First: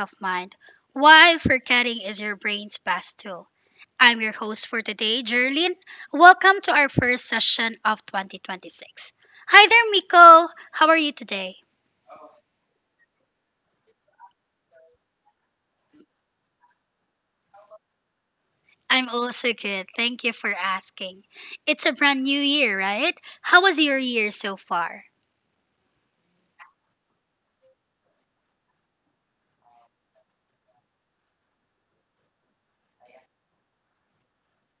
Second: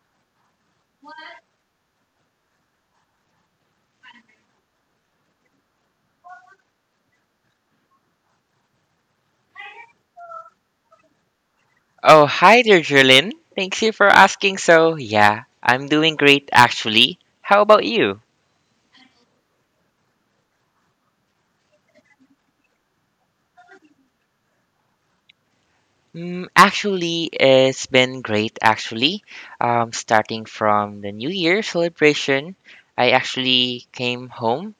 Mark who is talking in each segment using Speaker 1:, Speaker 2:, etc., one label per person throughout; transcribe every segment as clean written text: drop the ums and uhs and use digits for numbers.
Speaker 1: of mind. Why forgetting is your brain's best tool. I'm your host for today, Jerlyn. Welcome to our first session of 2026. Hi there, Miko. How are you today?
Speaker 2: Oh, hi there, Jerlyn. Thanks you for asking. So, yeah, I'm doing great actually. How about you?
Speaker 1: I'm also good. Thank you for asking. It's a brand new year, right? How was your year so far?
Speaker 2: Mm, actually, it's been great actually. Starting from the New Year celebration, I actually came home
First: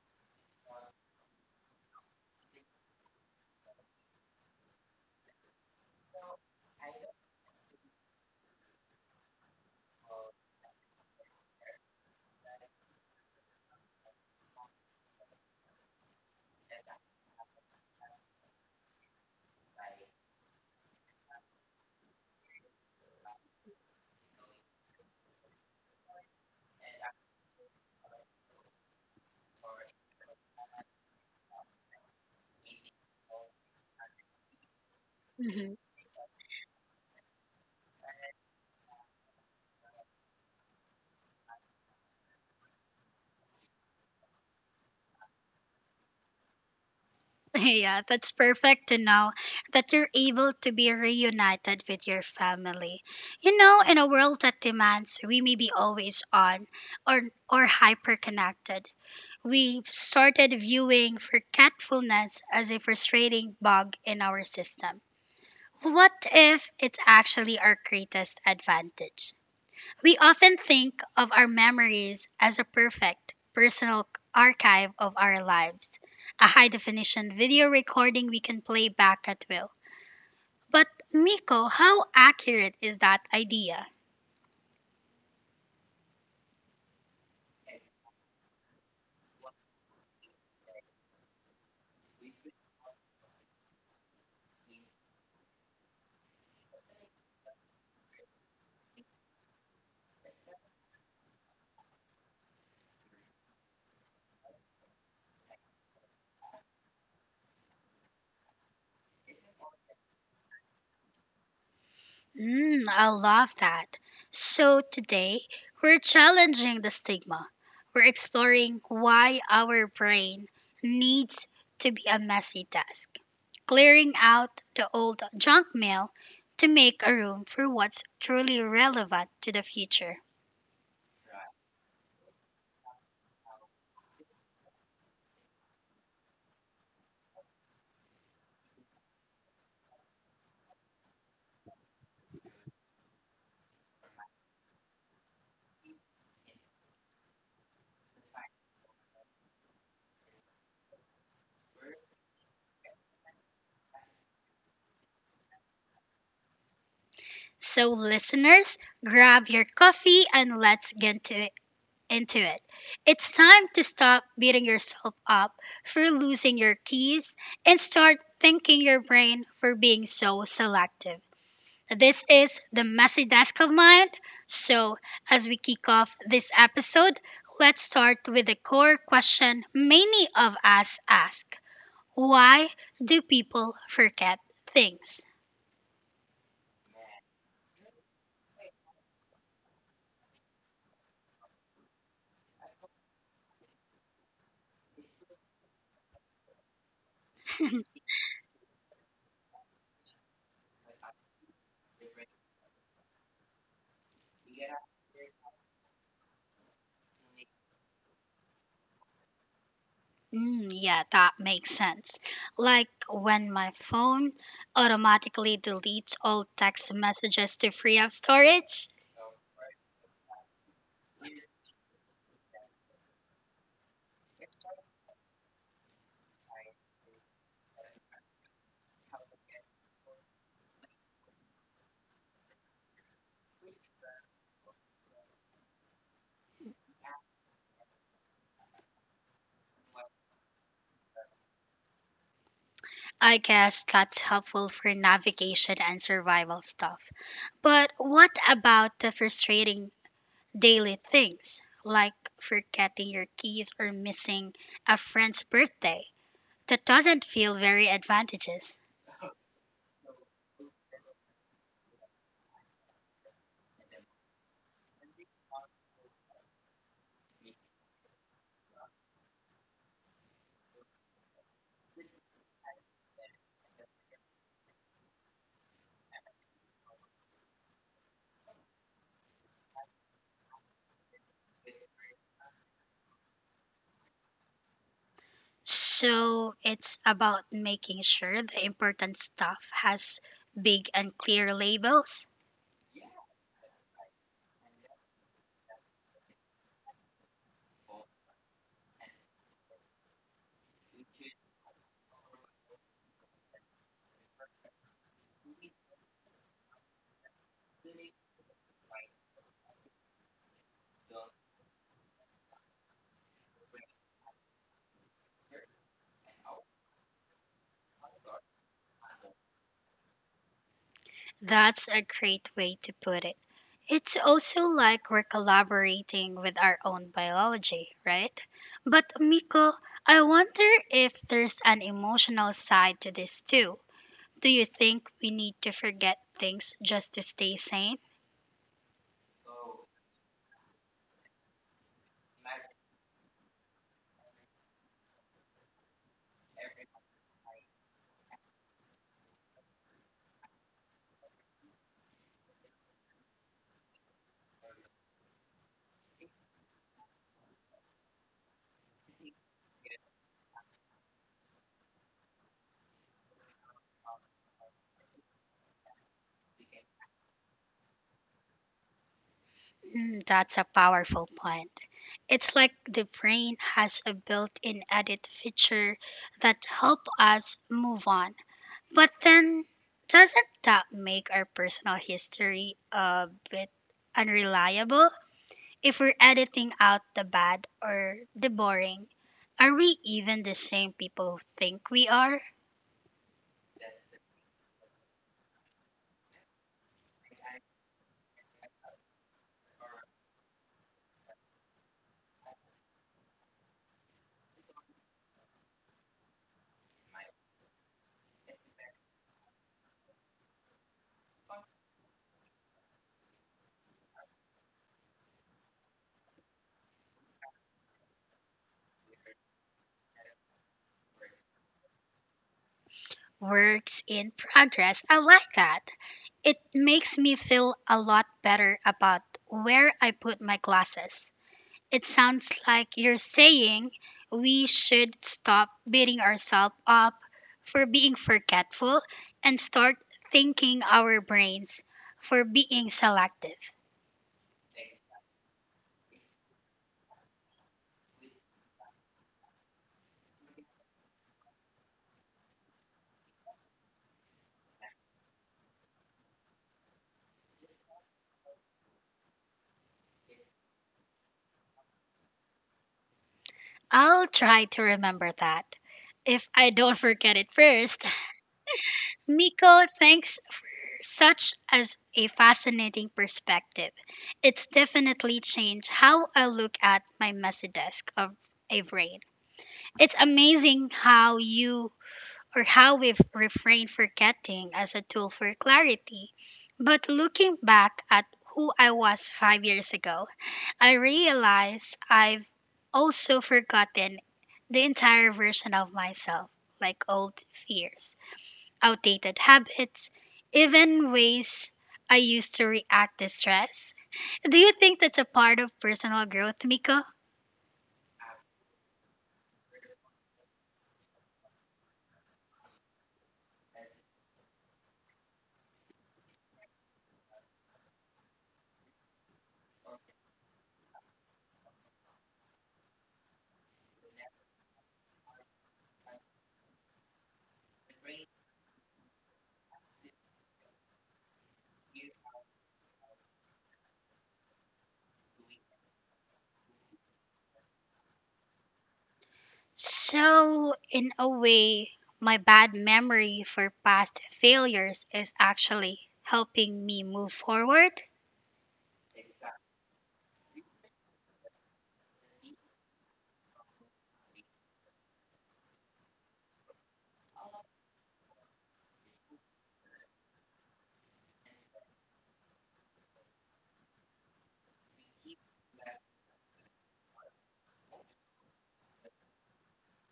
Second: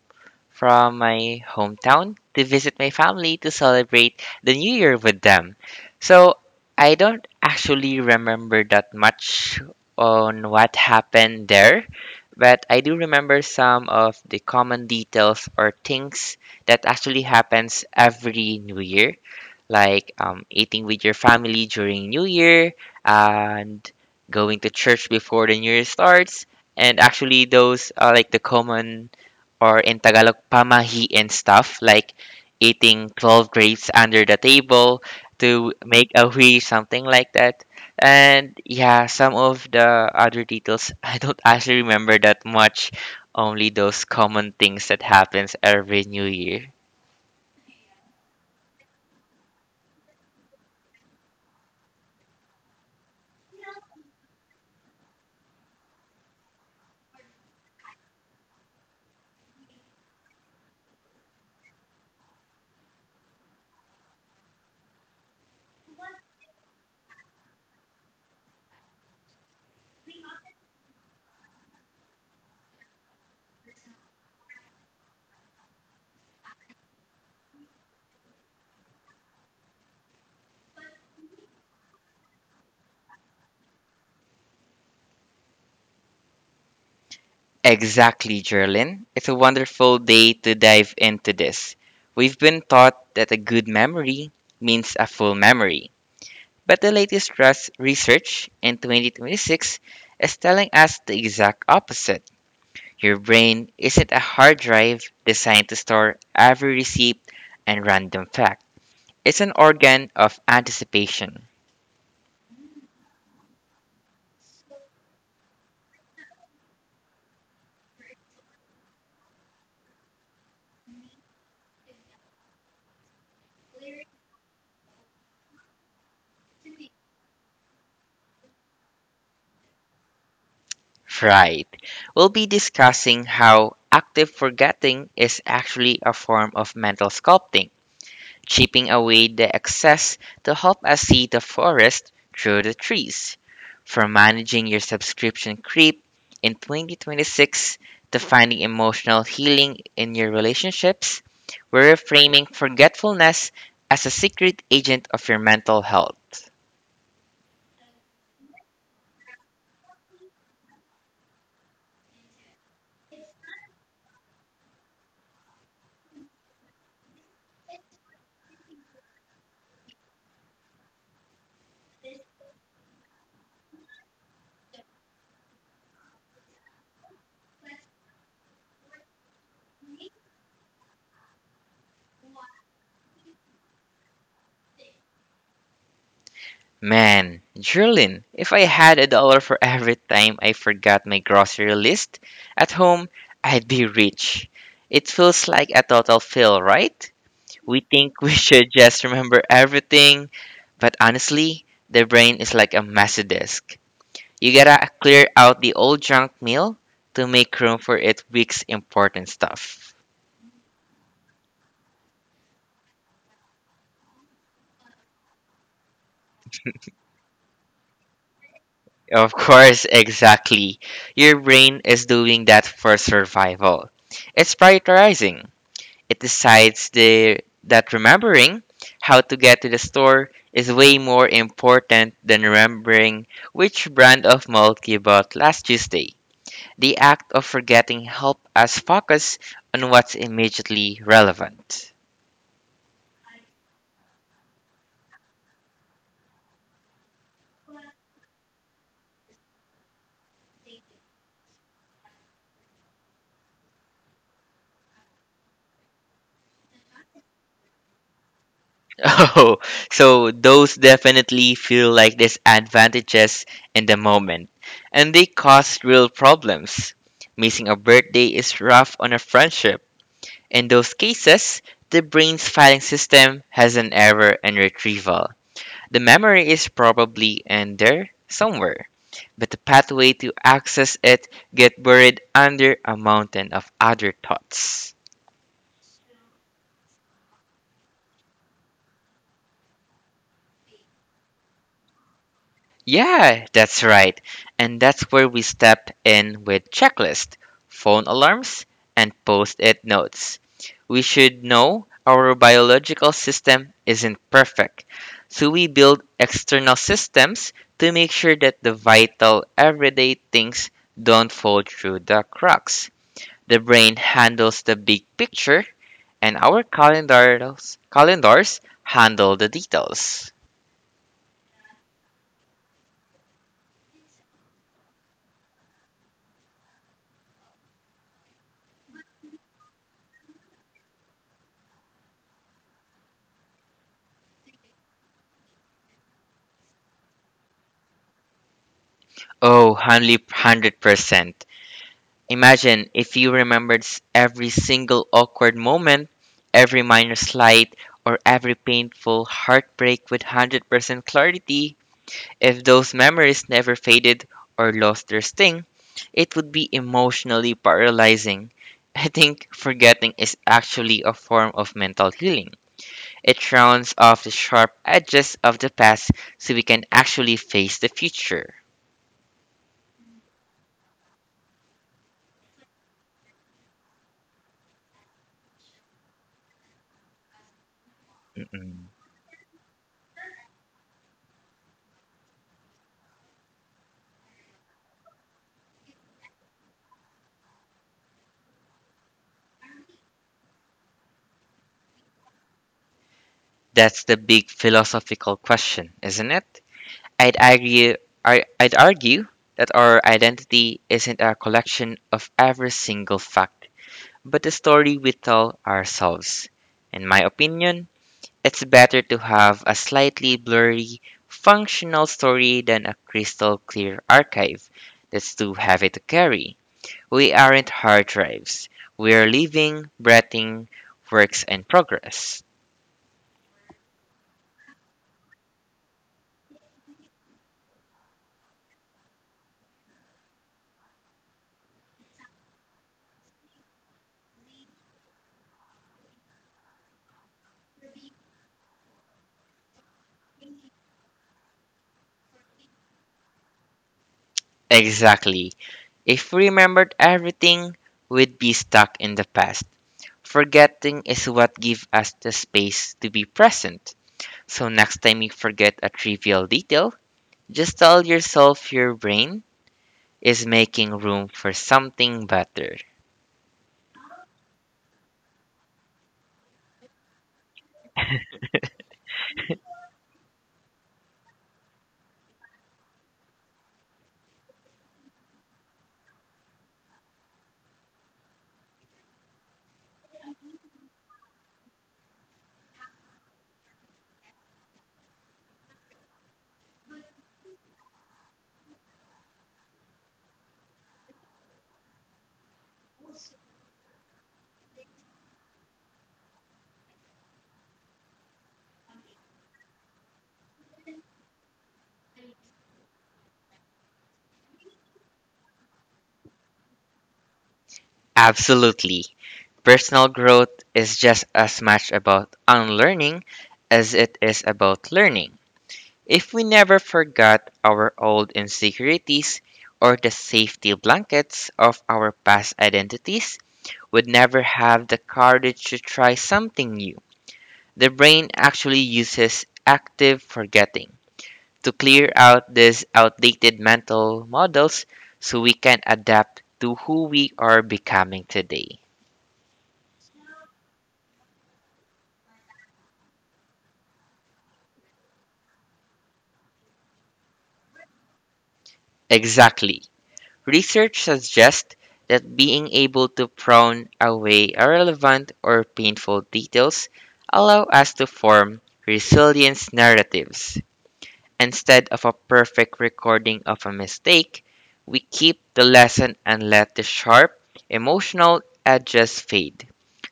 Speaker 2: from my hometown to visit my family to celebrate the new year with them. So I don't actually remember that much on what happened there, but I do remember some of the common details or things that actually happens every new year like eating with your family during New Year and going to church before the New Year starts. And actually, those are like the common or in Tagalog, pamahi and stuff, like eating 12 grapes under the table to make a hui, something like that. And yeah, some of the other details, I don't actually remember that much, only those common things that happens every New Year.
Speaker 1: Yeah, that's perfect to know that you're able to be reunited with your family. You know, in a world that demands we may be always on or hyper connected, we've started viewing forgetfulness as a frustrating bug in our system. What if it's actually our greatest advantage? We often think of our memories as a perfect personal archive of our lives, a high definition video recording we can play back at will. But, Miko, how accurate is that idea?
Speaker 2: Exactly, Gerlin. It's a wonderful day to dive into this. We've been taught that a good memory means a full memory. But the latest RUS research in 2026 is telling us the exact opposite. Your brain isn't a hard drive designed to store every receipt and random fact. It's an organ of anticipation.
Speaker 1: I love that. So today, we're challenging the stigma. We're exploring why our brain needs to be a messy desk, clearing out the old junk mail to make a room for what's truly relevant to the future.
Speaker 2: Right. We'll be discussing how active forgetting is actually a form of mental sculpting, chipping away the excess to help us see the forest through the trees. From managing your subscription creep in 2026 to finding emotional healing in your relationships, we're reframing forgetfulness as a secret agent of your mental health.
Speaker 1: So, listeners, grab your coffee and let's get to it. Into it. It's time to stop beating yourself up for losing your keys and start thanking your brain for being so selective. This is the messy desk of mind. So, as we kick off this episode, let's start with the core question many of us ask: Why do people forget things?
Speaker 2: Man, Jerlin, if I had a dollar for every time I forgot my grocery list at home, I'd be rich. It feels like a total fail, right? We think we should just remember everything, but honestly, the brain is like a messy disk. You gotta clear out the old junk mail to make room for its week's important stuff.
Speaker 1: Yeah, that makes sense. Like when my phone automatically deletes all text messages to free up storage.
Speaker 2: Of course, exactly. Your brain is doing that for survival. It's prioritizing. It decides that remembering how to get to the store is way more important than remembering which brand of milk you bought last Tuesday. The act of forgetting helps us focus on what's immediately relevant.
Speaker 1: I guess that's helpful for navigation and survival stuff. But what about the frustrating daily things, like forgetting your keys or missing a friend's birthday? That doesn't feel very advantageous.
Speaker 2: Oh, so those definitely feel like disadvantages in the moment, and they cause real problems. Missing a birthday is rough on a friendship. In those cases, the brain's filing system has an error in retrieval. The memory is probably in there somewhere, but the pathway to access it get buried under a mountain of other thoughts.
Speaker 1: So it's about making sure the important stuff has big and clear labels.
Speaker 2: Yeah, that's right. And that's where we step in with checklist, phone alarms, and post-it notes. We should know our biological system isn't perfect. So we build external systems to make sure that the vital everyday things don't fall through the cracks. The brain handles the big picture and our calendars handle the details.
Speaker 1: That's a great way to put it. It's also like we're collaborating with our own biology, right? But Miko, I wonder if there's an emotional side to this too. Do you think we need to forget things just to stay sane?
Speaker 2: Oh, hundred percent. Imagine if you every single awkward moment, every minor slight, or every painful heartbreak with 100% clarity. If those memories never faded or lost their sting, it would be emotionally paralyzing. I think forgetting is actually a form of mental healing. It rounds off the sharp edges of the past so we can actually face the future.
Speaker 1: That's a powerful point. It's like the brain has a built in edit feature that help us move on.
Speaker 2: Mm-mm.
Speaker 1: But then, doesn't that make our personal history a bit unreliable? If we're editing out the bad or the boring, are we even the same people who think we are?
Speaker 2: That's the big philosophical question, isn't it? I'd argue, I'd argue that our identity isn't a collection of every single fact, but the story we tell ourselves. In my opinion, it's better to have a slightly blurry, functional story than a crystal clear archive that's too heavy to carry. We aren't hard drives. We're living, breathing works in progress.
Speaker 1: Works in progress. I like that. It makes me feel a lot better about where I put my glasses. It sounds like you're saying we should stop beating ourselves up for being forgetful and start thanking our brains for being selective.
Speaker 2: Exactly. If we remembered everything, we'd be stuck in the past. Forgetting is what gives us the space to be present. So next time you forget a trivial detail, just tell yourself your brain is making room for something better.
Speaker 1: I'll try to remember that. If I don't forget it first, Miko, thanks for such as a fascinating perspective. It's definitely changed how I look at my messy desk of a brain. It's amazing how you or how we've refrained forgetting as a tool for clarity. But looking back at who I was 5 years ago, I realize I've also forgotten the entire version of myself, like old fears, outdated habits, even ways I used to react to stress. Do you think that's a part of personal growth, Miko?
Speaker 2: Absolutely. Personal growth is just as much about unlearning as it is about learning. If we never forgot our old insecurities or the safety blankets of our past identities, would never have the courage to try something new. The brain actually uses active forgetting to clear out these outdated mental models so we can adapt to who we are becoming today.
Speaker 1: So, in a way, my bad memory for past failures is actually helping me move forward.
Speaker 2: Exactly. Research suggests that being able to prune away irrelevant or painful details allow us to form resilience narratives. Instead of a perfect recording of a mistake, we keep the lesson and let the sharp emotional edges fade.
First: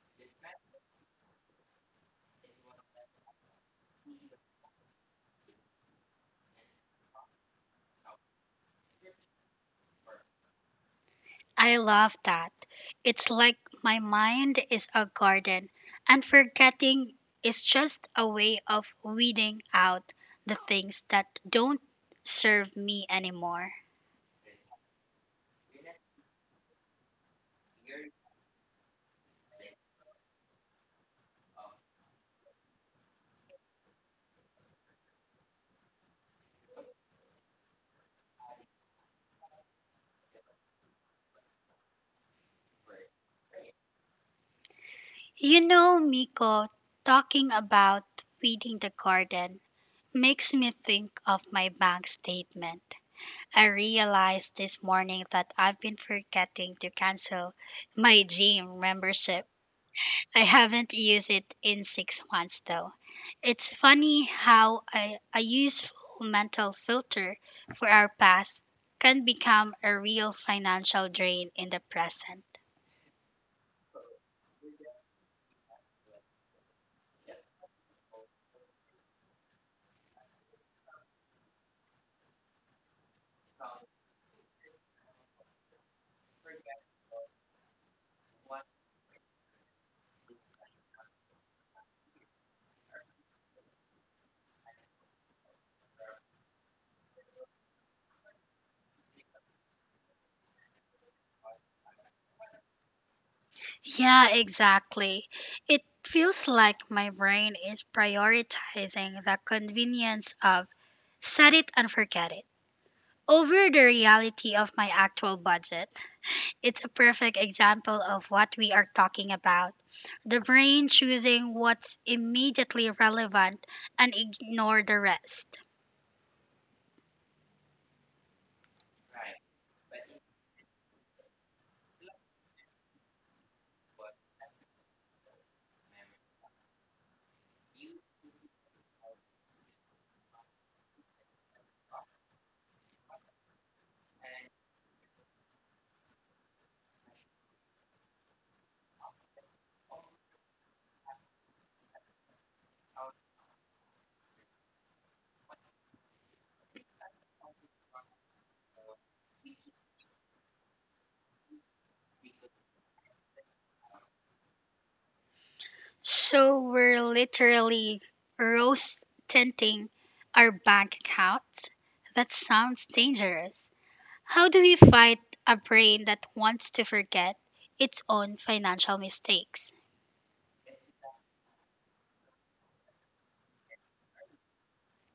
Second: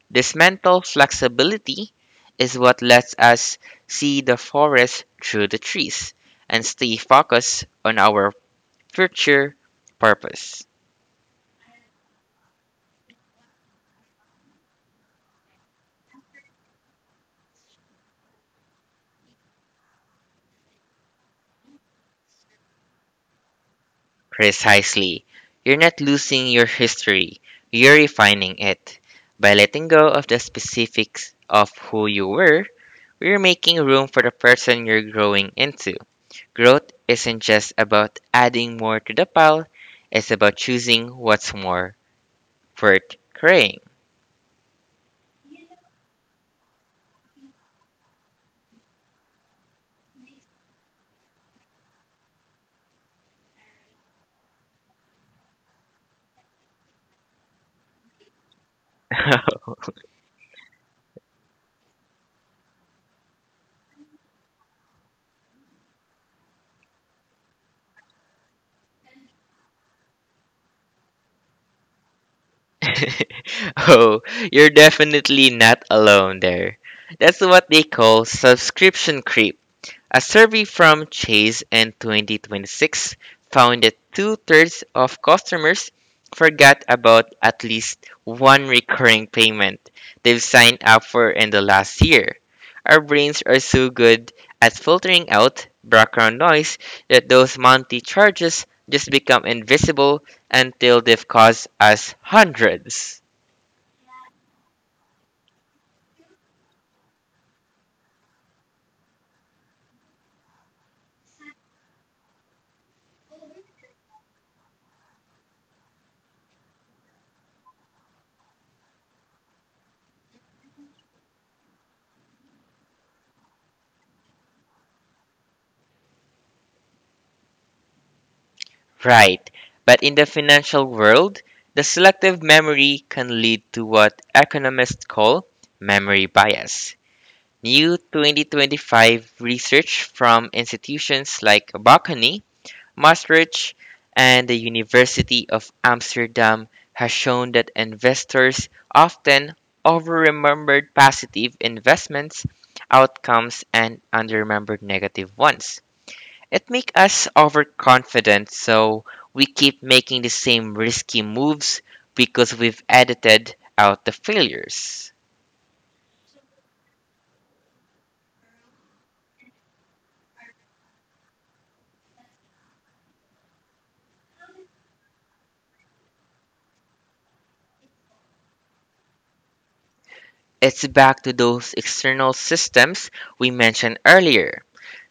Speaker 2: This mental flexibility is what lets us see the forest through the trees and stay focused on our future purpose.
Speaker 1: I love that. It's like my mind is a garden, and forgetting is just a way of weeding out the things that don't serve me anymore.
Speaker 2: Precisely. You're not losing your history, you're refining it. By letting go of the specifics of who you were, we're making room for the person you're growing into. Growth isn't just about adding more to the pile, it's about choosing what's more worth carrying.
Speaker 1: You know, Miko, talking about weeding the garden makes me think of my bank statement. I realized this morning that I've been forgetting to cancel my gym membership. I haven't used it in 6 months though. It's funny how a useful mental filter for our past can become a real financial drain in the present.
Speaker 2: Oh, you're definitely not alone there. That's what they call subscription creep. A survey from Chase in 2026 found that two-thirds of customers forgot about at least one recurring payment they've signed up for in the last year. Our brains are so good at filtering out background noise that those monthly charges just become invisible until they've cost us hundreds.
Speaker 1: Yeah, exactly. It feels like my brain is prioritizing the convenience of set it and forget it over the reality of my actual budget. It's a perfect example of what we are talking about. The brain choosing what's immediately relevant and ignore the rest.
Speaker 2: Right. But in the financial world, the selective memory can lead to what economists call memory bias. New 2025 research from institutions like Bocconi, Maastricht, and the University of Amsterdam has shown that investors often overremembered positive investments outcomes and underremembered negative ones. It makes us overconfident, so we keep making the same risky moves because we've edited out the failures.
Speaker 1: So we're literally rose tinting our bank accounts. That sounds dangerous. How do we fight a brain that wants to forget its own financial mistakes?
Speaker 2: It's back to those external systems we mentioned earlier.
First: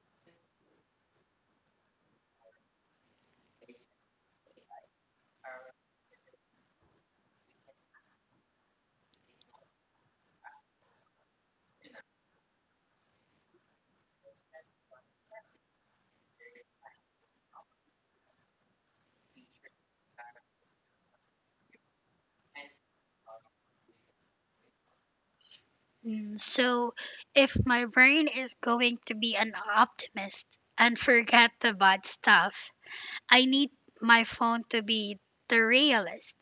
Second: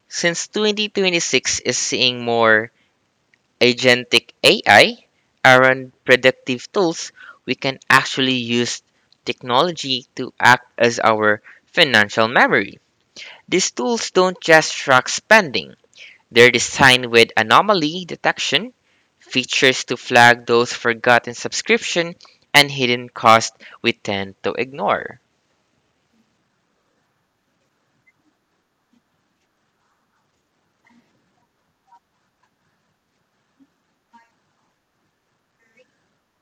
Speaker 2: Since 2026 is seeing more agentic AI around predictive tools, we can actually use technology to act as our financial memory. These tools don't just track spending, they're designed with anomaly detection features to flag those forgotten subscription, and hidden costs we tend to ignore.
Speaker 1: So, if my brain is going to be an optimist and forget the bad stuff, I need my phone to be the realist.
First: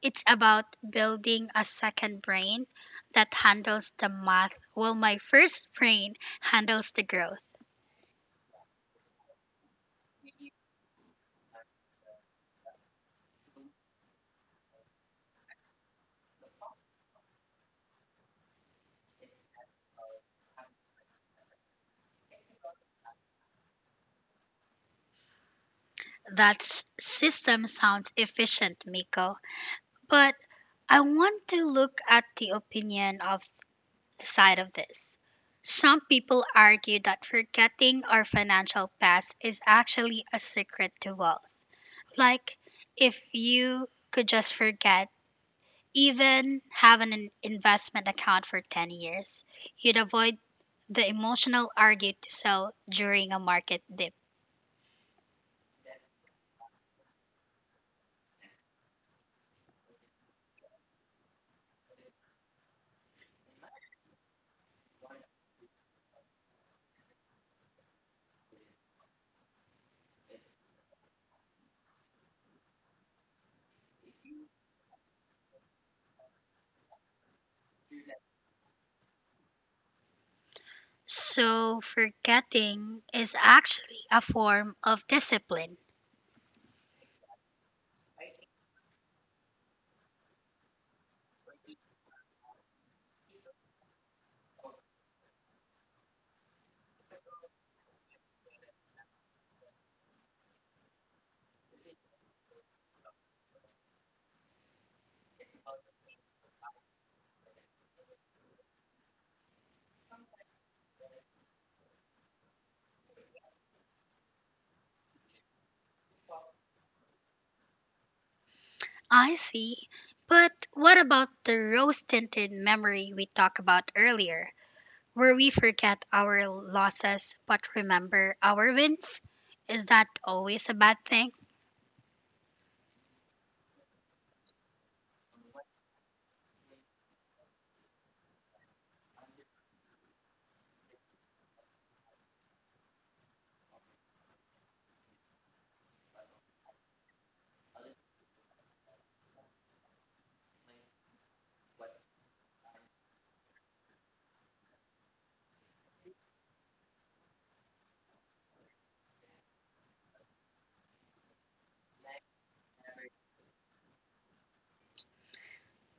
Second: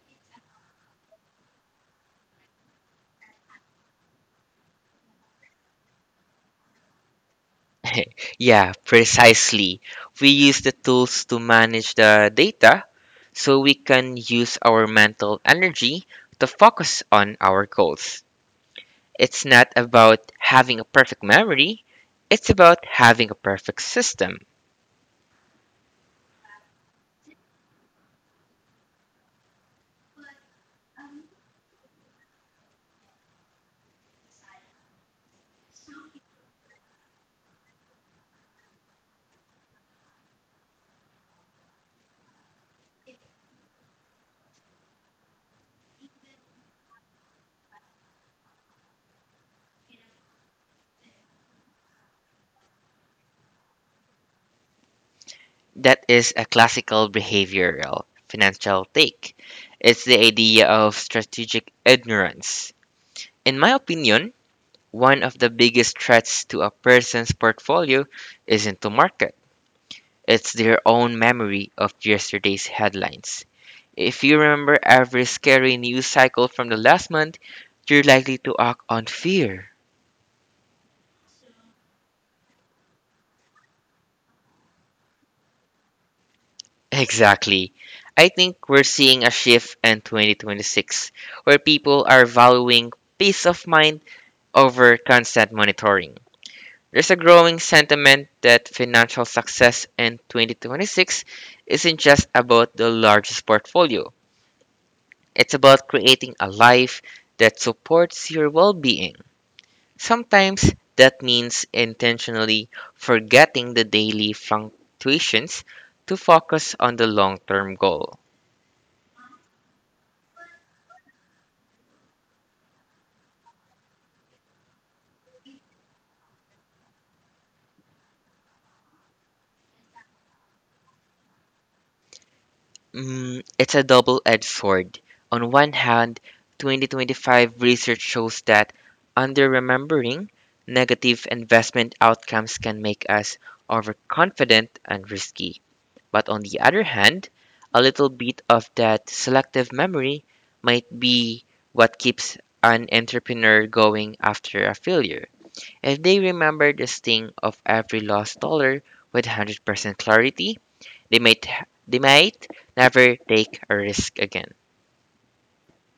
Speaker 1: It's about building a second brain that handles the math while my first brain handles the growth.
Speaker 2: Yeah, precisely. We use the tools to manage the data so we can use our mental energy to focus on our goals. It's not about having a perfect memory, it's about having a perfect system.
Speaker 1: That system sounds efficient, Miko, but I want to look at the opinion of the side of this. Some people argue that forgetting our financial past is actually a secret to wealth. Like, if you could just forget even have an investment account for 10 years. You'd avoid the emotional argue to sell during a market dip.
Speaker 2: That is a classical behavioral financial take. It's the idea of strategic ignorance. In my opinion, one of the biggest threats to a person's portfolio isn't the market, it's their own memory of yesterday's headlines. If you remember every scary news cycle from the last month, you're likely to act on fear.
Speaker 1: So, forgetting is actually a form of discipline.
Speaker 2: Exactly. I think we're seeing a shift in 2026 where people are valuing peace of mind over constant monitoring. There's a growing sentiment that financial success in 2026 isn't just about the largest portfolio, it's about creating a life that supports your well being. Sometimes that means intentionally forgetting the daily fluctuations to focus on the long term goal.
Speaker 1: I see. But what about the rose tinted memory we talked about earlier, where we forget our losses but remember our wins? Is that always a bad thing?
Speaker 2: Mm, it's a double edged sword. On one hand, 2025 research shows that under remembering negative investment outcomes can make us overconfident and risky. But on the other hand, a little bit of that selective memory might be what keeps an entrepreneur going after a failure. If they remember the sting of every lost dollar with 100% clarity, they might never take a risk again.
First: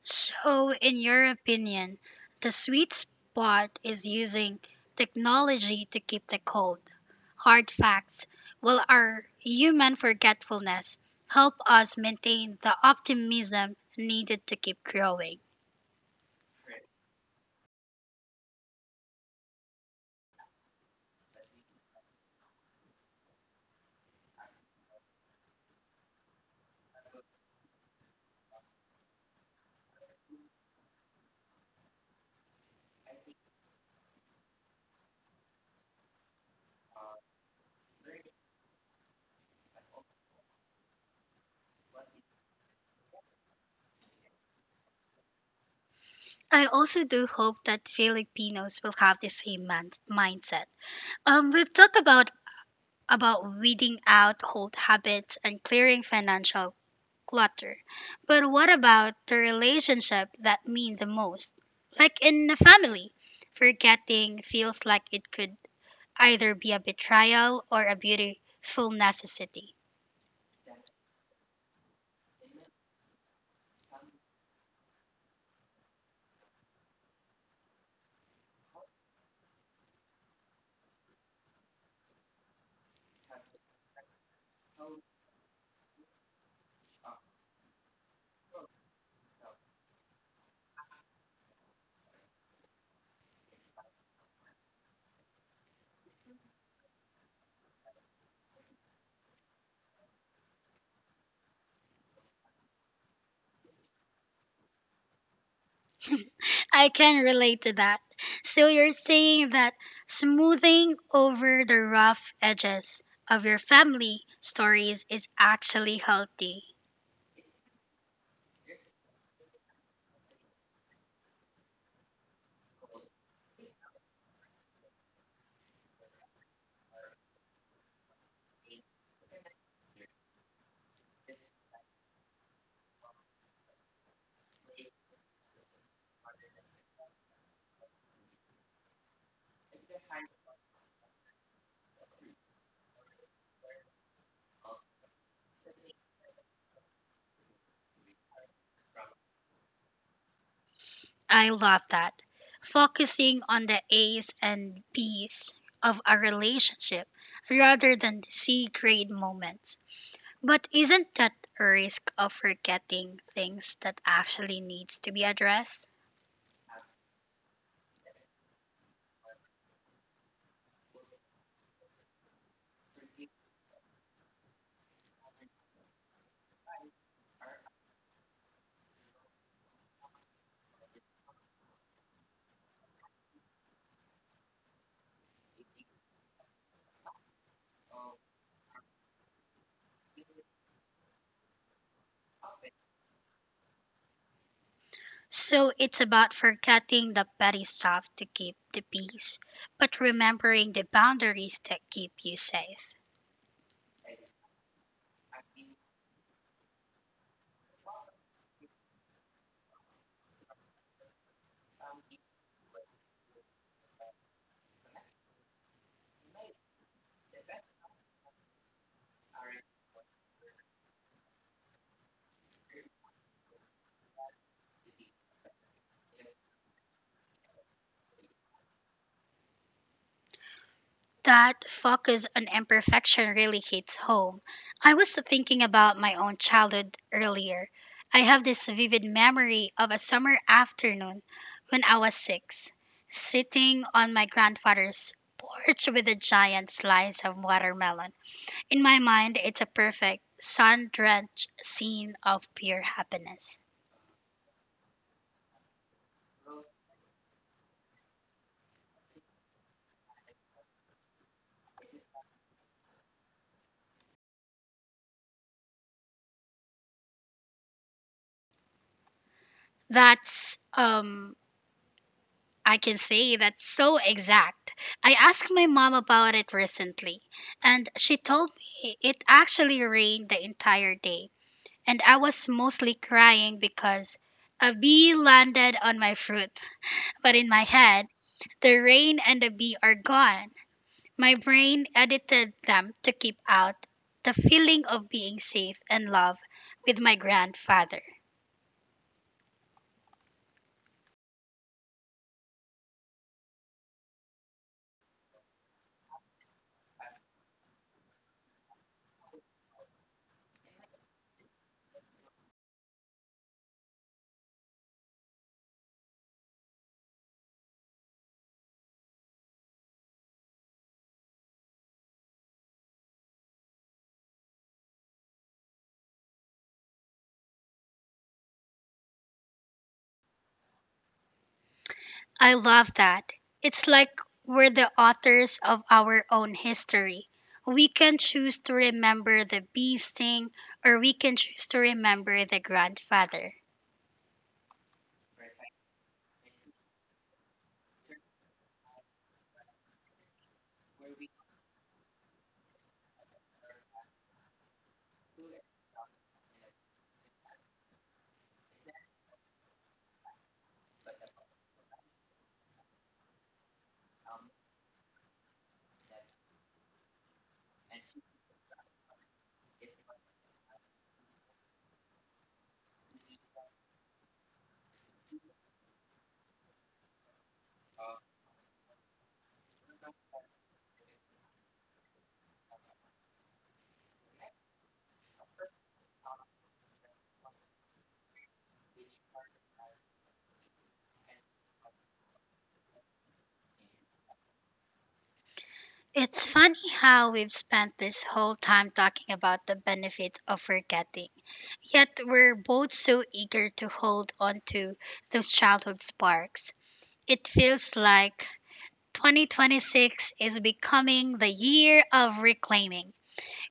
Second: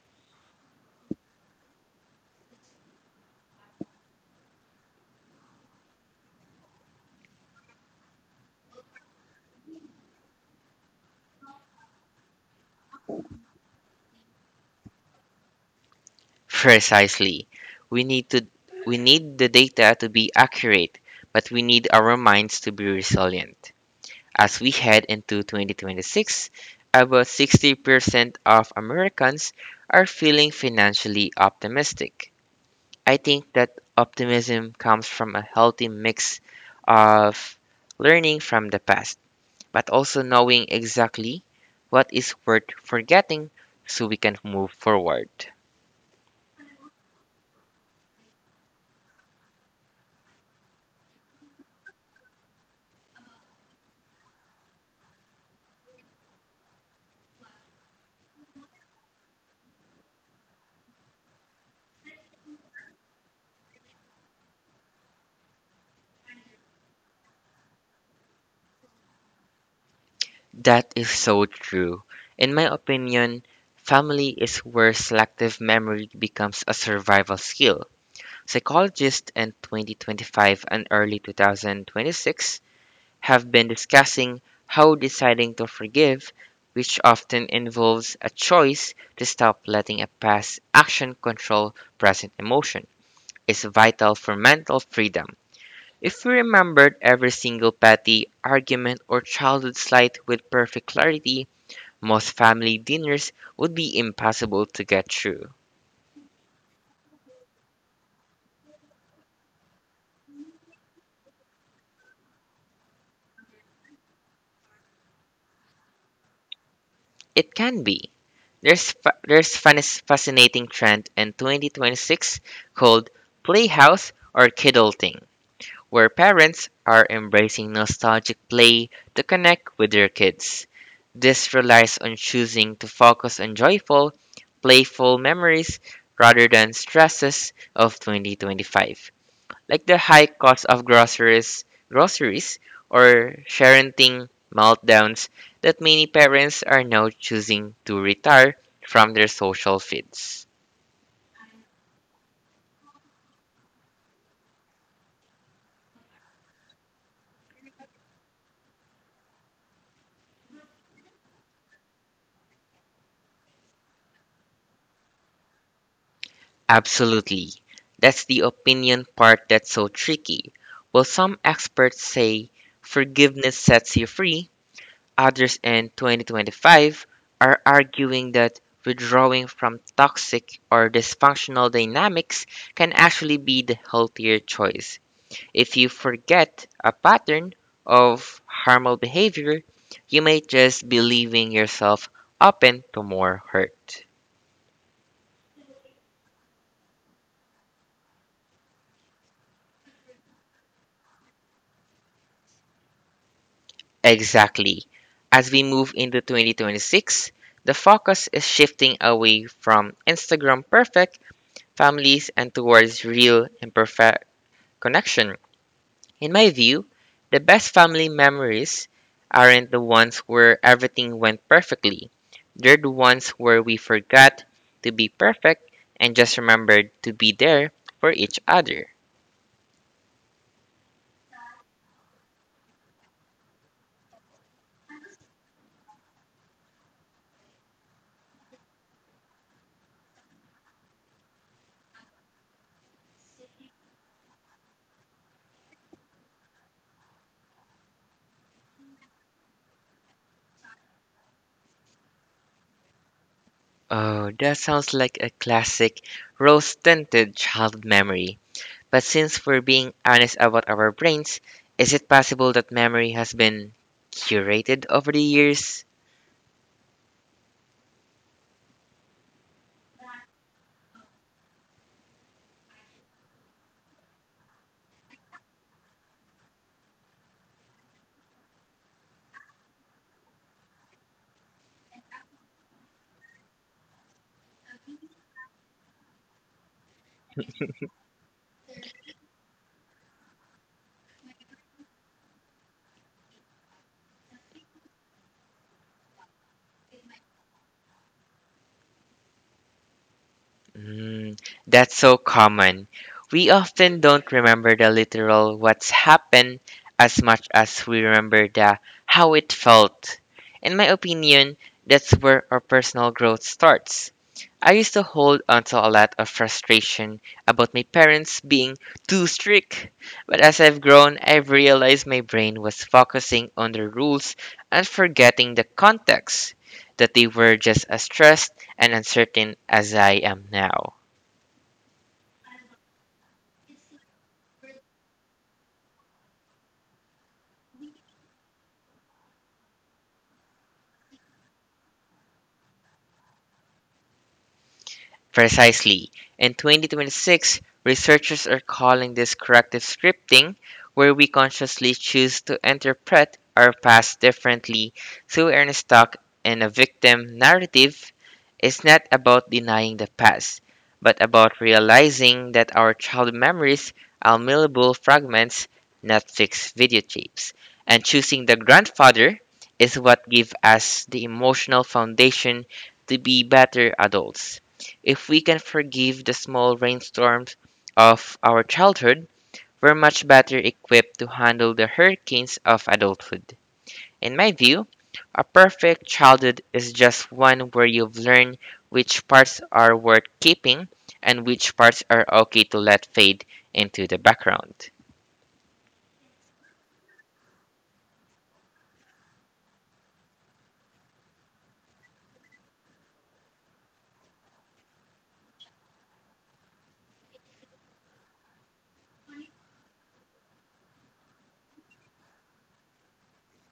Speaker 1: So, in your opinion, the sweet spot is using technology to keep the cold, hard facts, while our human forgetfulness help us maintain the optimism needed to keep growing.
Speaker 2: Precisely. We need to we need the data to be accurate, but we need our minds to be resilient. As we head into 2026, about 60% of Americans are feeling financially optimistic. I think that optimism comes from a healthy mix of learning from the past but also knowing exactly what is worth forgetting so we can move forward.
Speaker 1: I also do hope that Filipinos will have the same mindset. We've talked about weeding out old habits and clearing financial clutter. But what about the relationship that mean the most? Like in a family, forgetting feels like it could either be a betrayal or a beautiful necessity.
Speaker 2: That is so true. In my opinion, family is where selective memory becomes a survival skill. Psychologists in 2025 and early 2026 have been discussing how deciding to forgive, which often involves a choice to stop letting a past action control present emotion, is vital for mental freedom. If we remembered every single petty argument or childhood slight with perfect clarity, most family dinners would be impossible to get through.
Speaker 1: I can relate to that. So you're saying that smoothing over the rough edges of your family stories is actually healthy.
Speaker 2: It can be. There's fa- there's fas- fascinating trend in 2026 called playhouse or kidulting, where parents are embracing nostalgic play to connect with their kids. This relies on choosing to focus on joyful, playful memories rather than stresses of 2025, like the high cost of groceries or parenting meltdowns that many parents are now choosing to retire from their social feeds.
Speaker 1: I love that. Focusing on the A's and B's of a relationship rather than the C grade moments. But isn't that a risk of forgetting things that actually needs to be addressed?
Speaker 2: Absolutely. That's the opinion part that's so tricky. Well, some experts say forgiveness sets you free, others in 2025 are arguing that withdrawing from toxic or dysfunctional dynamics can actually be the healthier choice. If you forget a pattern of harmful behavior, you may just be leaving yourself open to more hurt.
Speaker 1: So it's about forgetting the petty stuff to keep the peace, but remembering the boundaries that keep you safe.
Speaker 2: Exactly. As we move into 2026, the focus is shifting away from Instagram perfect families and towards real and perfect connection. In my view, the best family memories aren't the ones where everything went perfectly. They're the ones where we forgot to be perfect and just remembered to be there for each other.
Speaker 1: That focus on imperfection really hits home. I was thinking about my own childhood earlier. I have this vivid memory of a summer afternoon when I was six, sitting on my grandfather's porch with a giant slice of watermelon. In my mind, it's a perfect sun drenched scene of pure happiness.
Speaker 2: Oh, that sounds like a classic rose tinted child memory. But since we're being honest about our brains, is it possible that memory has been curated over the years?
Speaker 1: That's I can say that's so exact. I asked my mom about it recently, and she told me it actually rained the entire day, and I was mostly crying because a bee landed on my fruit. But in my head, the rain and the bee are gone. My brain edited them to keep out the feeling of being safe and love with my grandfather.
Speaker 2: Mm, that's so common. We often don't remember the literal what's happened as much as we remember the how it felt. In my opinion, that's where our personal growth starts. I used to hold onto a lot of frustration about my parents being too strict, but as I've grown, I've realized my brain was focusing on the rules and forgetting the context, that they were just as stressed and uncertain as I am now.
Speaker 1: I love that. It's like we're the authors of our own history. We can choose to remember the bee sting, or we can choose to remember the grandfather.
Speaker 2: Precisely. In 2026, researchers are calling this corrective scripting, where we consciously choose to interpret our past differently. So we are stuck in a victim narrative. It's not about denying the past, but about realizing that our child memories are malleable fragments, not fixed videotapes. And choosing the grandfather is what gives us the emotional foundation to be better adults. If we can forgive the small rainstorms of our childhood, we're much better equipped to handle the hurricanes of adulthood. In my view, a perfect childhood is just one where you've learned which parts are worth keeping and which parts are okay to let fade into the background.
Speaker 1: It's funny how we've spent this whole time talking about the benefits of forgetting, yet we're both so eager to hold on to those childhood sparks. It feels like 2026 is becoming the year of reclaiming,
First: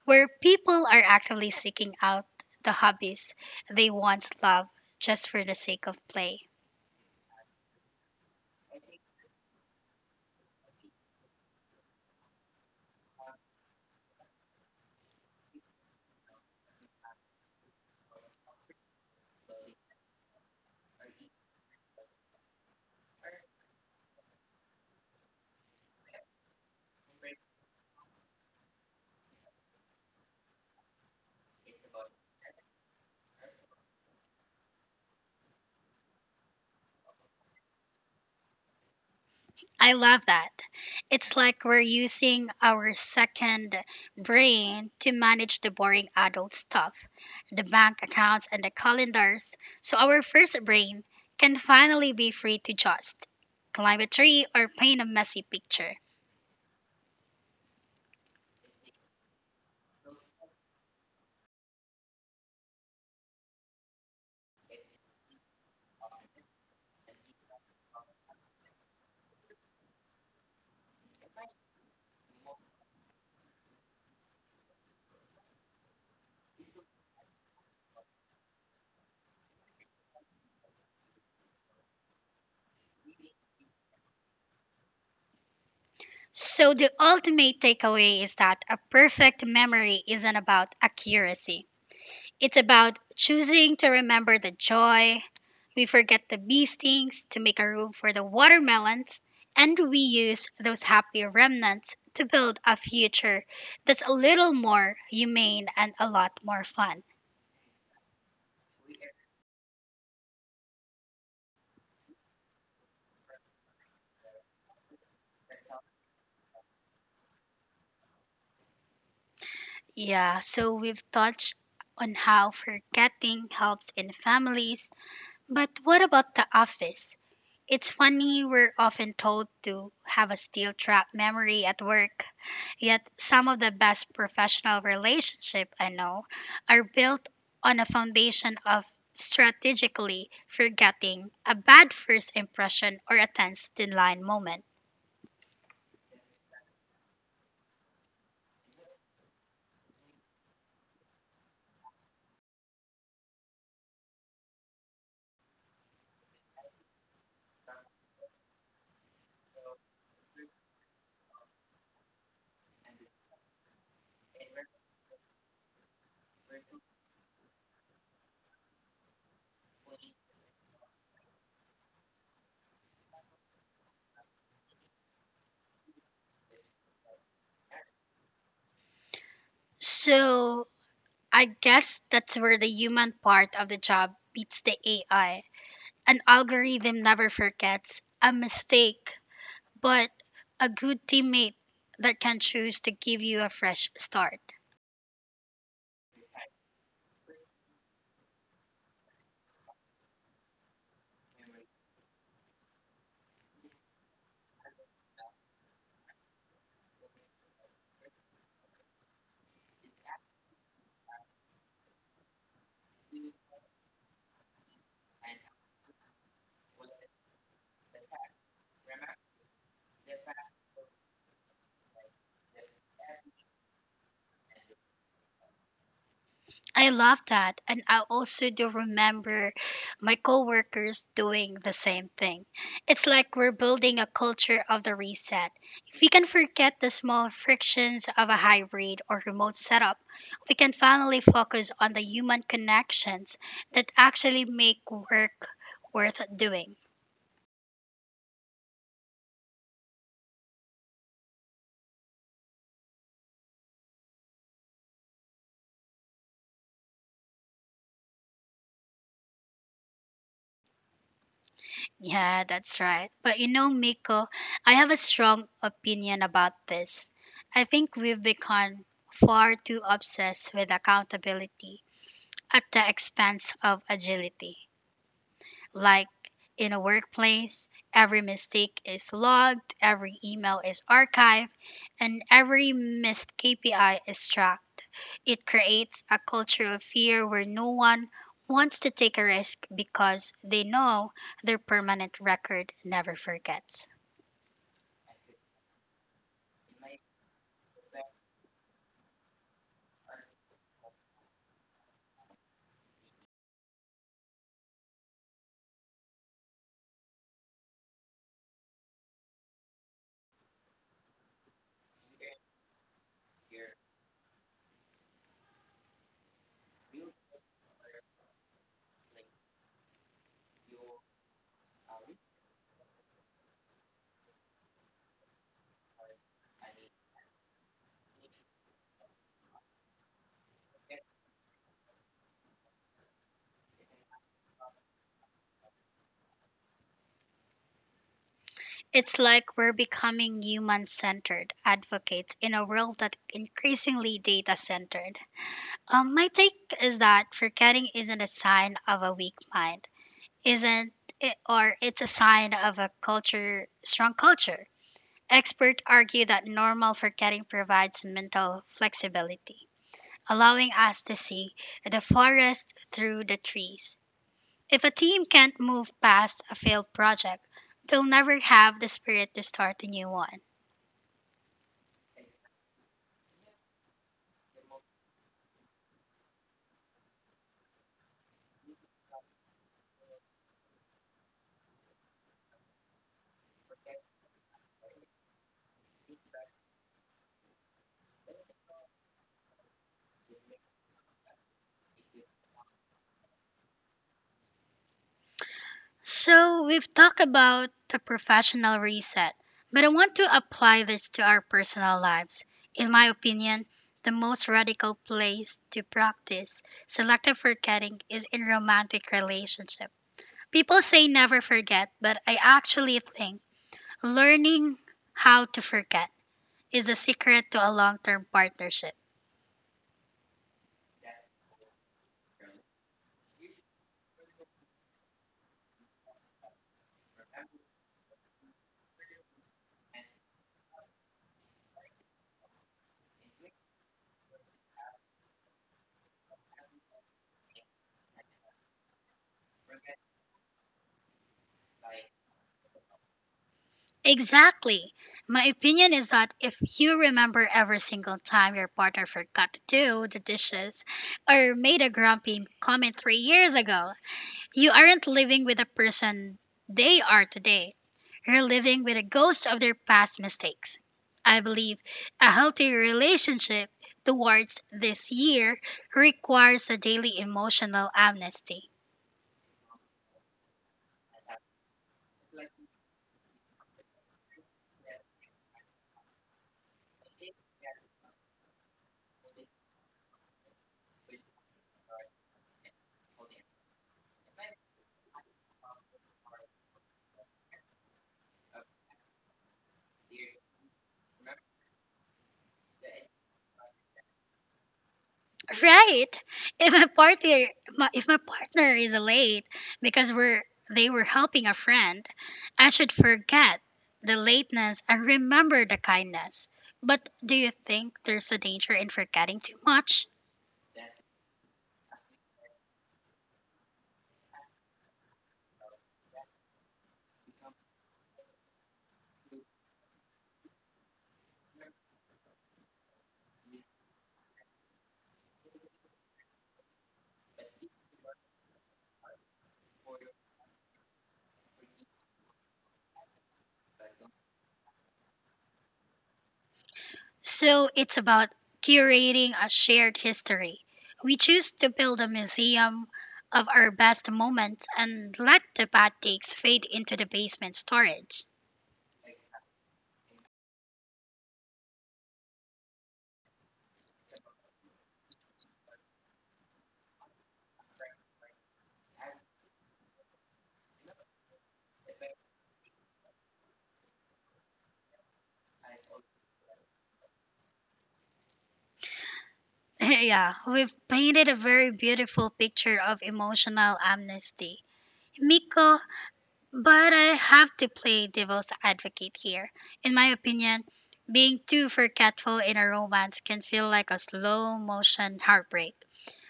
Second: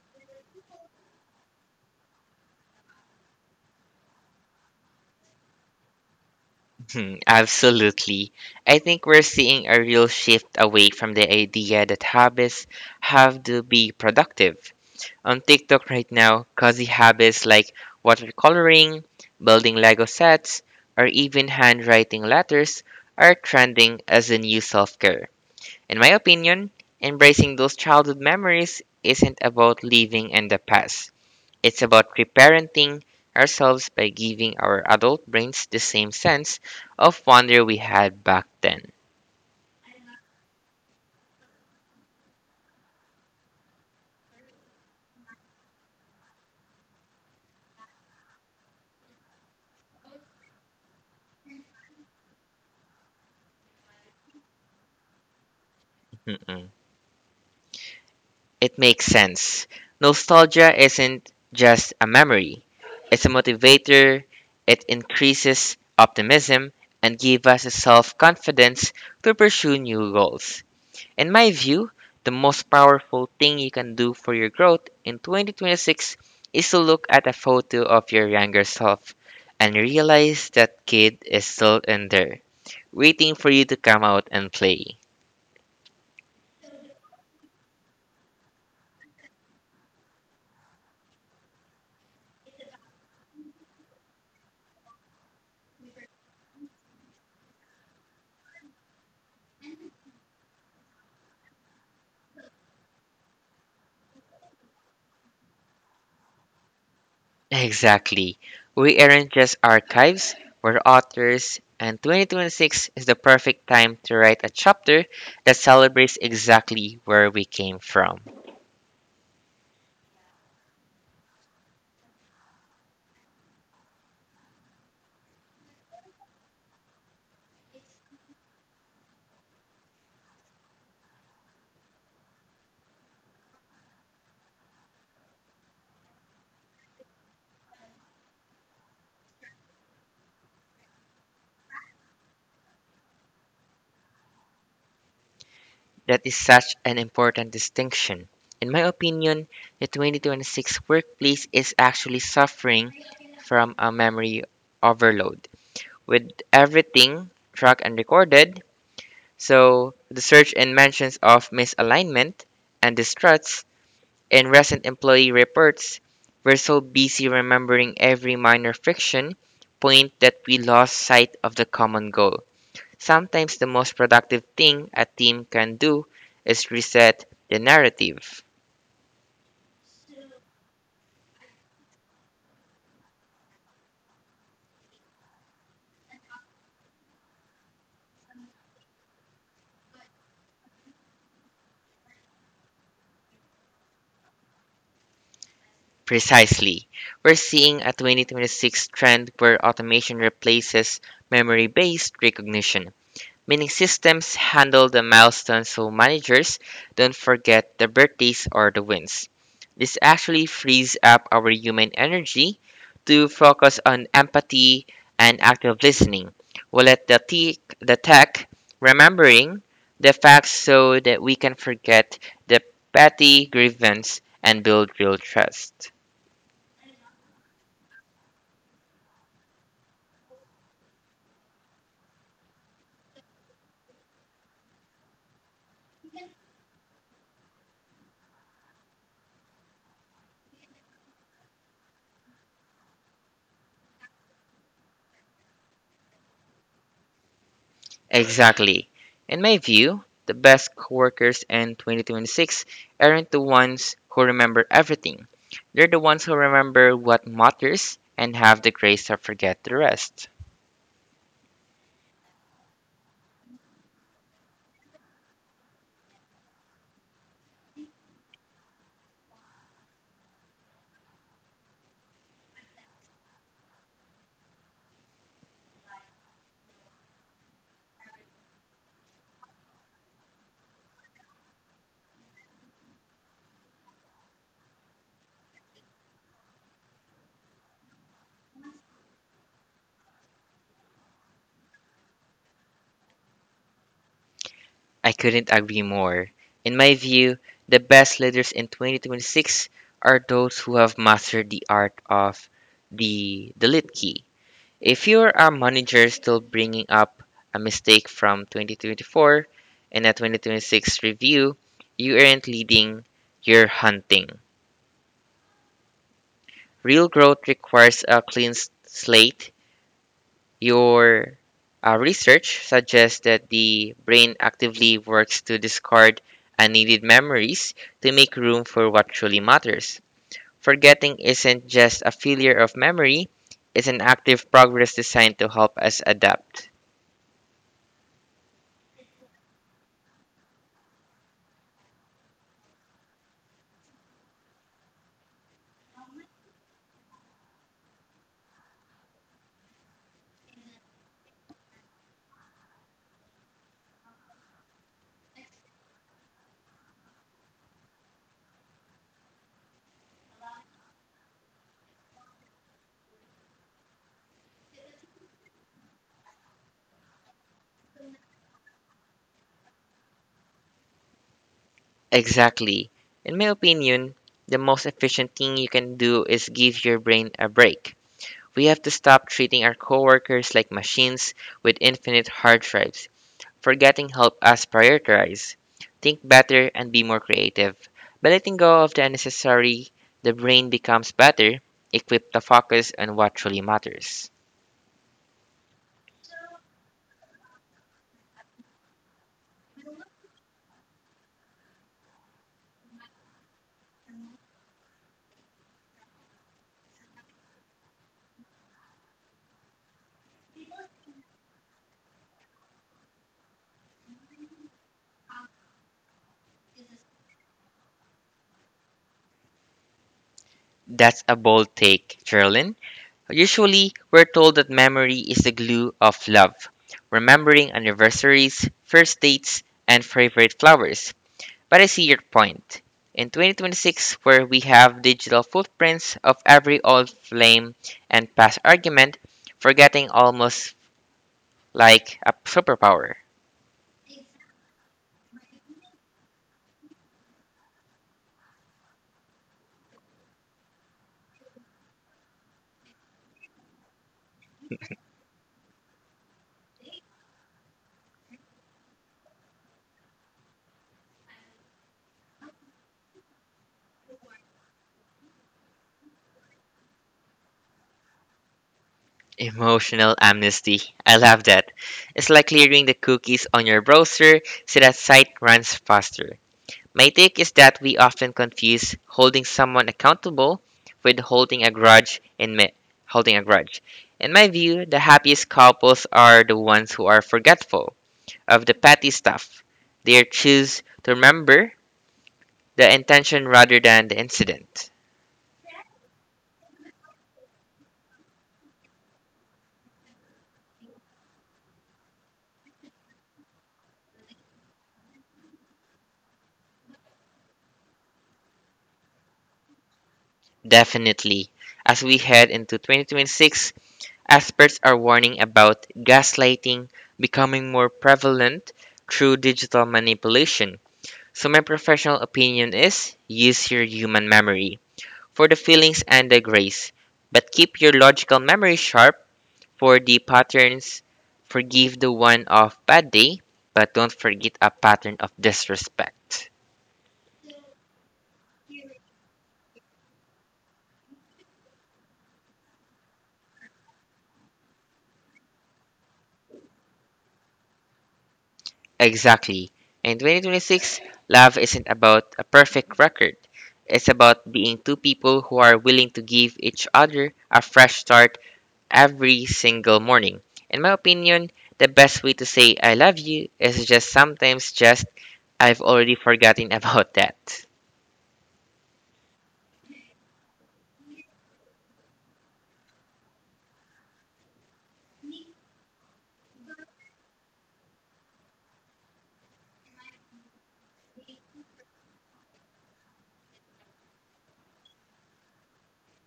Speaker 1: where people are actively seeking out the hobbies they once loved just for the sake of play.
Speaker 2: Absolutely. I think we're seeing a real shift away from the idea that habits have to be productive on TikTok right now. Cozy habits like watercoloring, building Lego sets, or even handwriting letters are trending as a new self care. In my opinion, embracing those childhood memories isn't about living in the past, it's about reparenting ourselves by giving our adult brains the same sense of wonder we had back then.
Speaker 1: I love that. It's like we're using our second brain to manage the boring adult stuff, the bank accounts and the calendars, so our first brain can finally be free to just climb a tree or paint a messy picture.
Speaker 2: It makes sense. Nostalgia isn't just a memory, it's a motivator, it increases optimism and gives us a self confidence to pursue new goals. In my view, the most powerful thing you can do for your growth in 2026 is to look at a photo of your younger self and realize that kid is still in there, waiting for you to come out and play.
Speaker 1: So, the ultimate takeaway is that a perfect memory isn't about accuracy. It's about choosing to remember the joy. We forget the bee stings to make a room for the watermelons, and we use those happy remnants to build a future that's a little more humane and a lot more fun.
Speaker 2: Exactly. We aren't just archives, we're authors, and 2026 is the perfect time to write a chapter that celebrates exactly where we came from.
Speaker 1: Yeah, so we've touched on how forgetting helps in families, but what about the office? It's funny, we're often told to have a steel trap memory at work, yet some of the best professional relationships I know are built on a foundation of strategically forgetting a bad first impression or a tense deadline moment.
Speaker 2: That is such an important distinction. In my opinion, the 2026 workplace is actually suffering from a memory overload. With everything tracked and recorded, so the search and mentions of misalignment and distrust in recent employee reports, we're so busy remembering every minor friction point that we lost sight of the common goal. Sometimes the most productive thing a team can do is reset the narrative.
Speaker 1: So I guess that's where the human part of the job beats the AI. An algorithm never forgets a mistake, but a good teammate that can choose to give you a fresh start.
Speaker 2: Precisely. We're seeing a 2026 trend where automation replaces memory based recognition, meaning systems handle the milestones so managers don't forget the birthdays or the wins. This actually frees up our human energy to focus on empathy and active listening. We'll let the, the tech remembering the facts so that we can forget the petty grievance and build real trust.
Speaker 1: I love that. And I also do remember my coworkers doing the same thing. It's like we're building a culture of the reset. If we can forget the small frictions of a hybrid or remote setup, we can finally focus on the human connections that actually make work worth doing.
Speaker 2: Exactly. In my view, the best coworkers in 2026 aren't the ones who remember everything. They're the ones who remember what matters and have the grace to forget the rest.
Speaker 1: Yeah, that's right. But you know, Miko, I have a strong opinion about this. I think we've become far too obsessed with accountability at the expense of agility, like in a workplace, every mistake is logged, every email is archived, and every missed KPI is tracked. It creates a culture of fear where no one wants to take a risk because they know their permanent record never forgets.
Speaker 2: I couldn't agree more. In my view, the best leaders in 2026 are those who have mastered the art of the delete key. If you're a manager still bringing up a mistake from 2024 in a 2026 review, you aren't leading, you're hunting. Real growth requires a clean slate. Your research suggests that the brain actively works to discard unneeded memories to make room for what truly matters. Forgetting isn't just a failure of memory, it's an active progress designed to help us adapt.
Speaker 1: It's like we're becoming human centered advocates in a world that increasingly data centered. My take is that forgetting isn't a sign of a weak mind isn't it, or it's a sign of a culture strong culture. Experts argue that normal forgetting provides mental flexibility, allowing us to see the forest through the trees. If a team can't move past a failed project, they'll never have the spirit to start a new one.
Speaker 2: Exactly. In my opinion, the most efficient thing you can do is give your brain a break. We have to stop treating our coworkers like machines with infinite hard drives. Forgetting help us prioritize, think better, and be more creative. By letting go of the unnecessary, the brain becomes better, equipped to focus on what truly matters.
Speaker 1: So, we've talked about the professional reset, but I want to apply this to our personal lives. In my opinion, the most radical place to practice selective forgetting is in romantic relationships. People say never forget, but I actually think learning how to forget is the secret to a long-term partnership.
Speaker 2: That's a bold take, Geraldine. Usually, we're told that memory is the glue of love, remembering anniversaries, first dates, and favorite flowers. But I see your point. In 2026, where we have digital footprints of every old flame and past argument, forgetting almost like a superpower.
Speaker 1: Exactly. My opinion is that if you remember every single time your partner forgot to do the dishes or made a grumpy comment 3 years ago, you aren't living with the person they are today. You're living with a ghost of their past mistakes. I believe a healthy relationship towards this year requires a daily emotional amnesty.
Speaker 2: Emotional amnesty. I love that. It's like clearing the cookies on your browser so that site runs faster. My take is that we often confuse holding someone accountable with holding a grudge holding a grudge. In my view, the happiest couples are the ones who are forgetful of the petty stuff. They choose to remember the intention rather than the incident.
Speaker 1: Right. If if my partner is late because we're they were helping a friend, I should forget the lateness and remember the kindness. But do you think there's a danger in forgetting too much?
Speaker 2: Definitely, as we head into 2026, experts are warning about gaslighting becoming more prevalent through digital manipulation. So, my professional opinion is use your human memory for the feelings and the grace, but keep your logical memory sharp for the patterns. Forgive the one of bad day, but don't forget a pattern of disrespect.
Speaker 1: So it's about curating a shared history. We choose to build a museum of our best moments and let the bad takes fade into the basement storage.
Speaker 2: Exactly. In 2026, love isn't about a perfect record. It's about being two people who are willing to give each other a fresh start every single morning. In my opinion, the best way to say I love you is just sometimes just I've already forgotten about that.
Speaker 1: Yeah, we've painted a very beautiful picture of emotional amnesty, Miko, but I have to play devil's advocate here. In my opinion, being too forgetful in a romance can feel like a slow motion heartbreak.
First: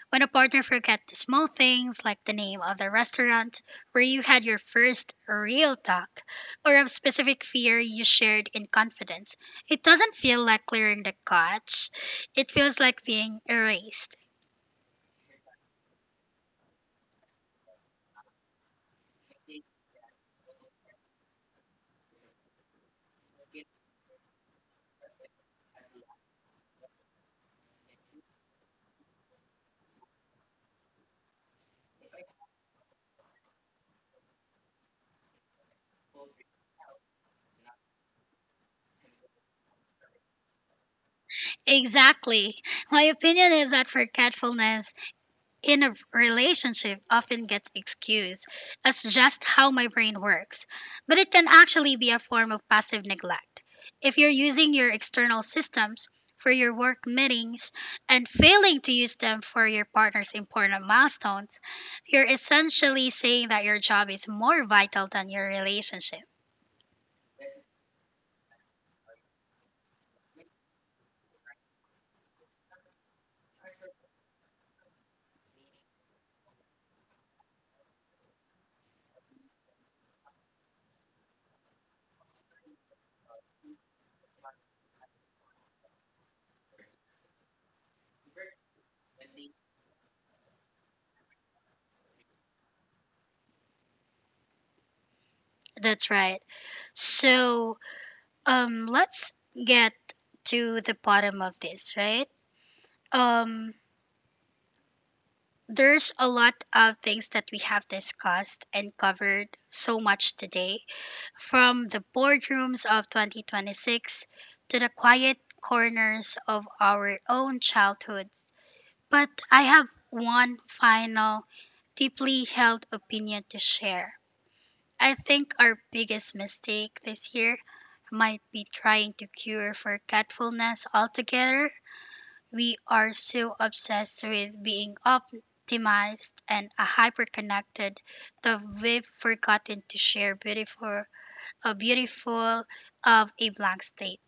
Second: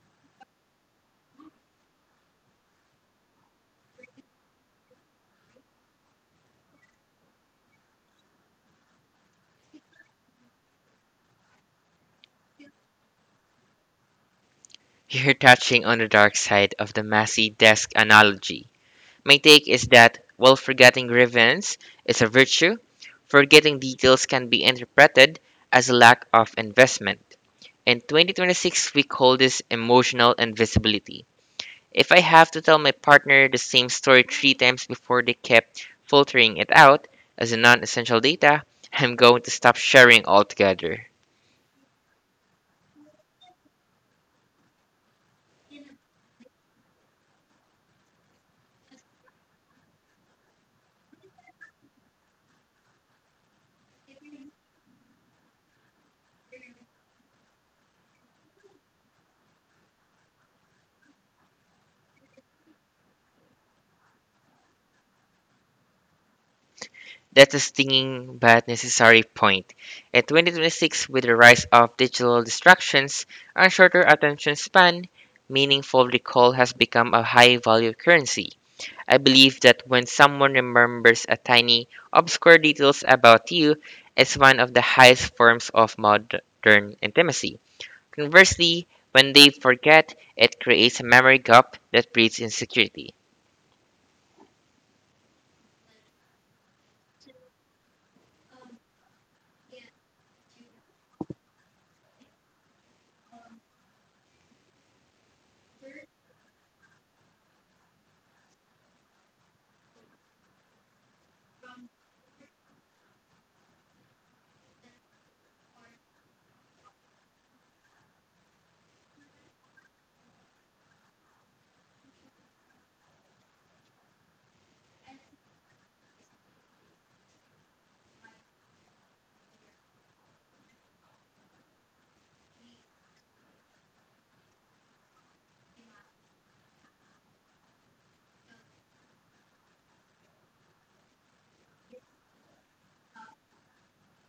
Speaker 1: When a partner forgets the small things like the name of the restaurant where you had your first real talk or a specific fear you shared in confidence, it doesn't feel like clearing the couch. It feels like being erased.
Speaker 2: You're touching on the dark side of the messy desk analogy. My take is that while forgetting grievance is a virtue, forgetting details can be interpreted as a lack of investment. In 2026, we call this emotional invisibility. If I have to tell my partner the same story three times before they kept filtering it out as a non essential data, I'm going to stop sharing altogether.
Speaker 1: Exactly. My opinion is that forgetfulness in a relationship often gets excused as just how my brain works, but it can actually be a form of passive neglect. If you're using your external systems for your work meetings and failing to use them for your partner's important milestones, you're essentially saying that your job is more vital than your relationship.
Speaker 2: That's a stinging but necessary point. In 2026, with the rise of digital distractions and shorter attention span, meaningful recall has become a high value currency. I believe that when someone remembers a tiny, obscure details about you, it's one of the highest forms of modern intimacy. Conversely, when they forget, it creates a memory gap that breeds insecurity.
Speaker 1: That's right. So, let's get to the bottom of this, right? Um, there's a lot of things that we have discussed and covered so much today, from the boardrooms of 2026 to the quiet corners of our own childhoods. But I have one final, deeply held opinion to share. I think our biggest mistake this year might be trying to cure forgetfulness altogether. We are so obsessed with being optimized and hyper-connected that we've forgotten to share a beautiful of a blank state.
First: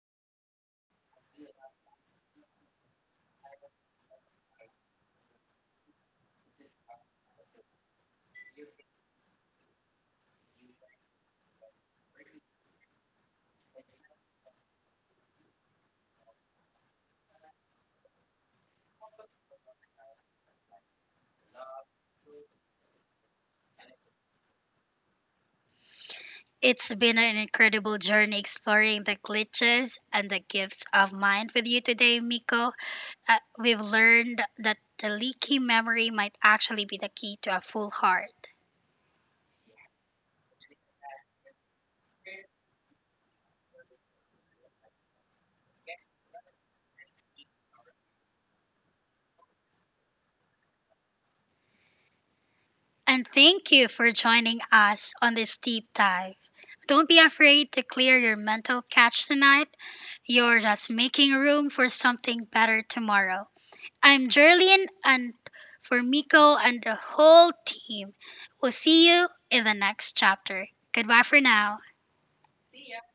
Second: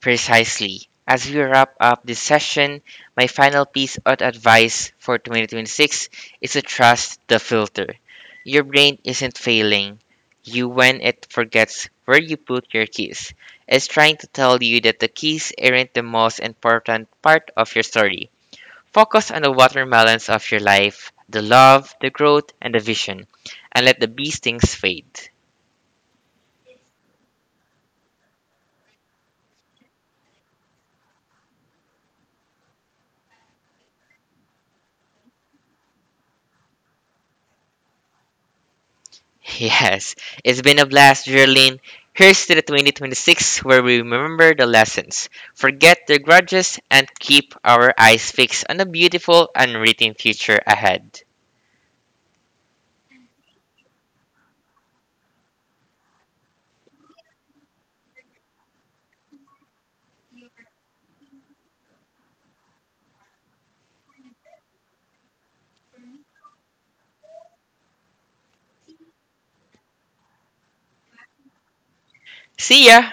Speaker 2: Precisely. As we wrap up this session, my final piece of advice for 2026 is to trust the filter. Your brain isn't failing you when it forgets where you put your keys. It's trying to tell you that the keys aren't the most important part of your story. Focus on the watermelons of your life, the love, the growth, and the vision, and let the bee stings fade.
Speaker 1: It's been an incredible journey exploring the glitches and the gifts of mind with you today, Miko. We've learned that the leaky memory might actually be the key to a full heart.
Speaker 2: Yes, it's been a blast, Geraldine. Here's to the 2026 where we remember the lessons, forget the grudges, and keep our eyes fixed on the beautiful, unwritten future ahead.
Speaker 1: And thank you for joining us on this deep dive. Don't be afraid to clear your mental cache tonight. You're just making room for something better tomorrow. I'm Jerlyn, and for Miko and the whole team, we'll see you in the next chapter. Goodbye for now.
Speaker 2: See ya!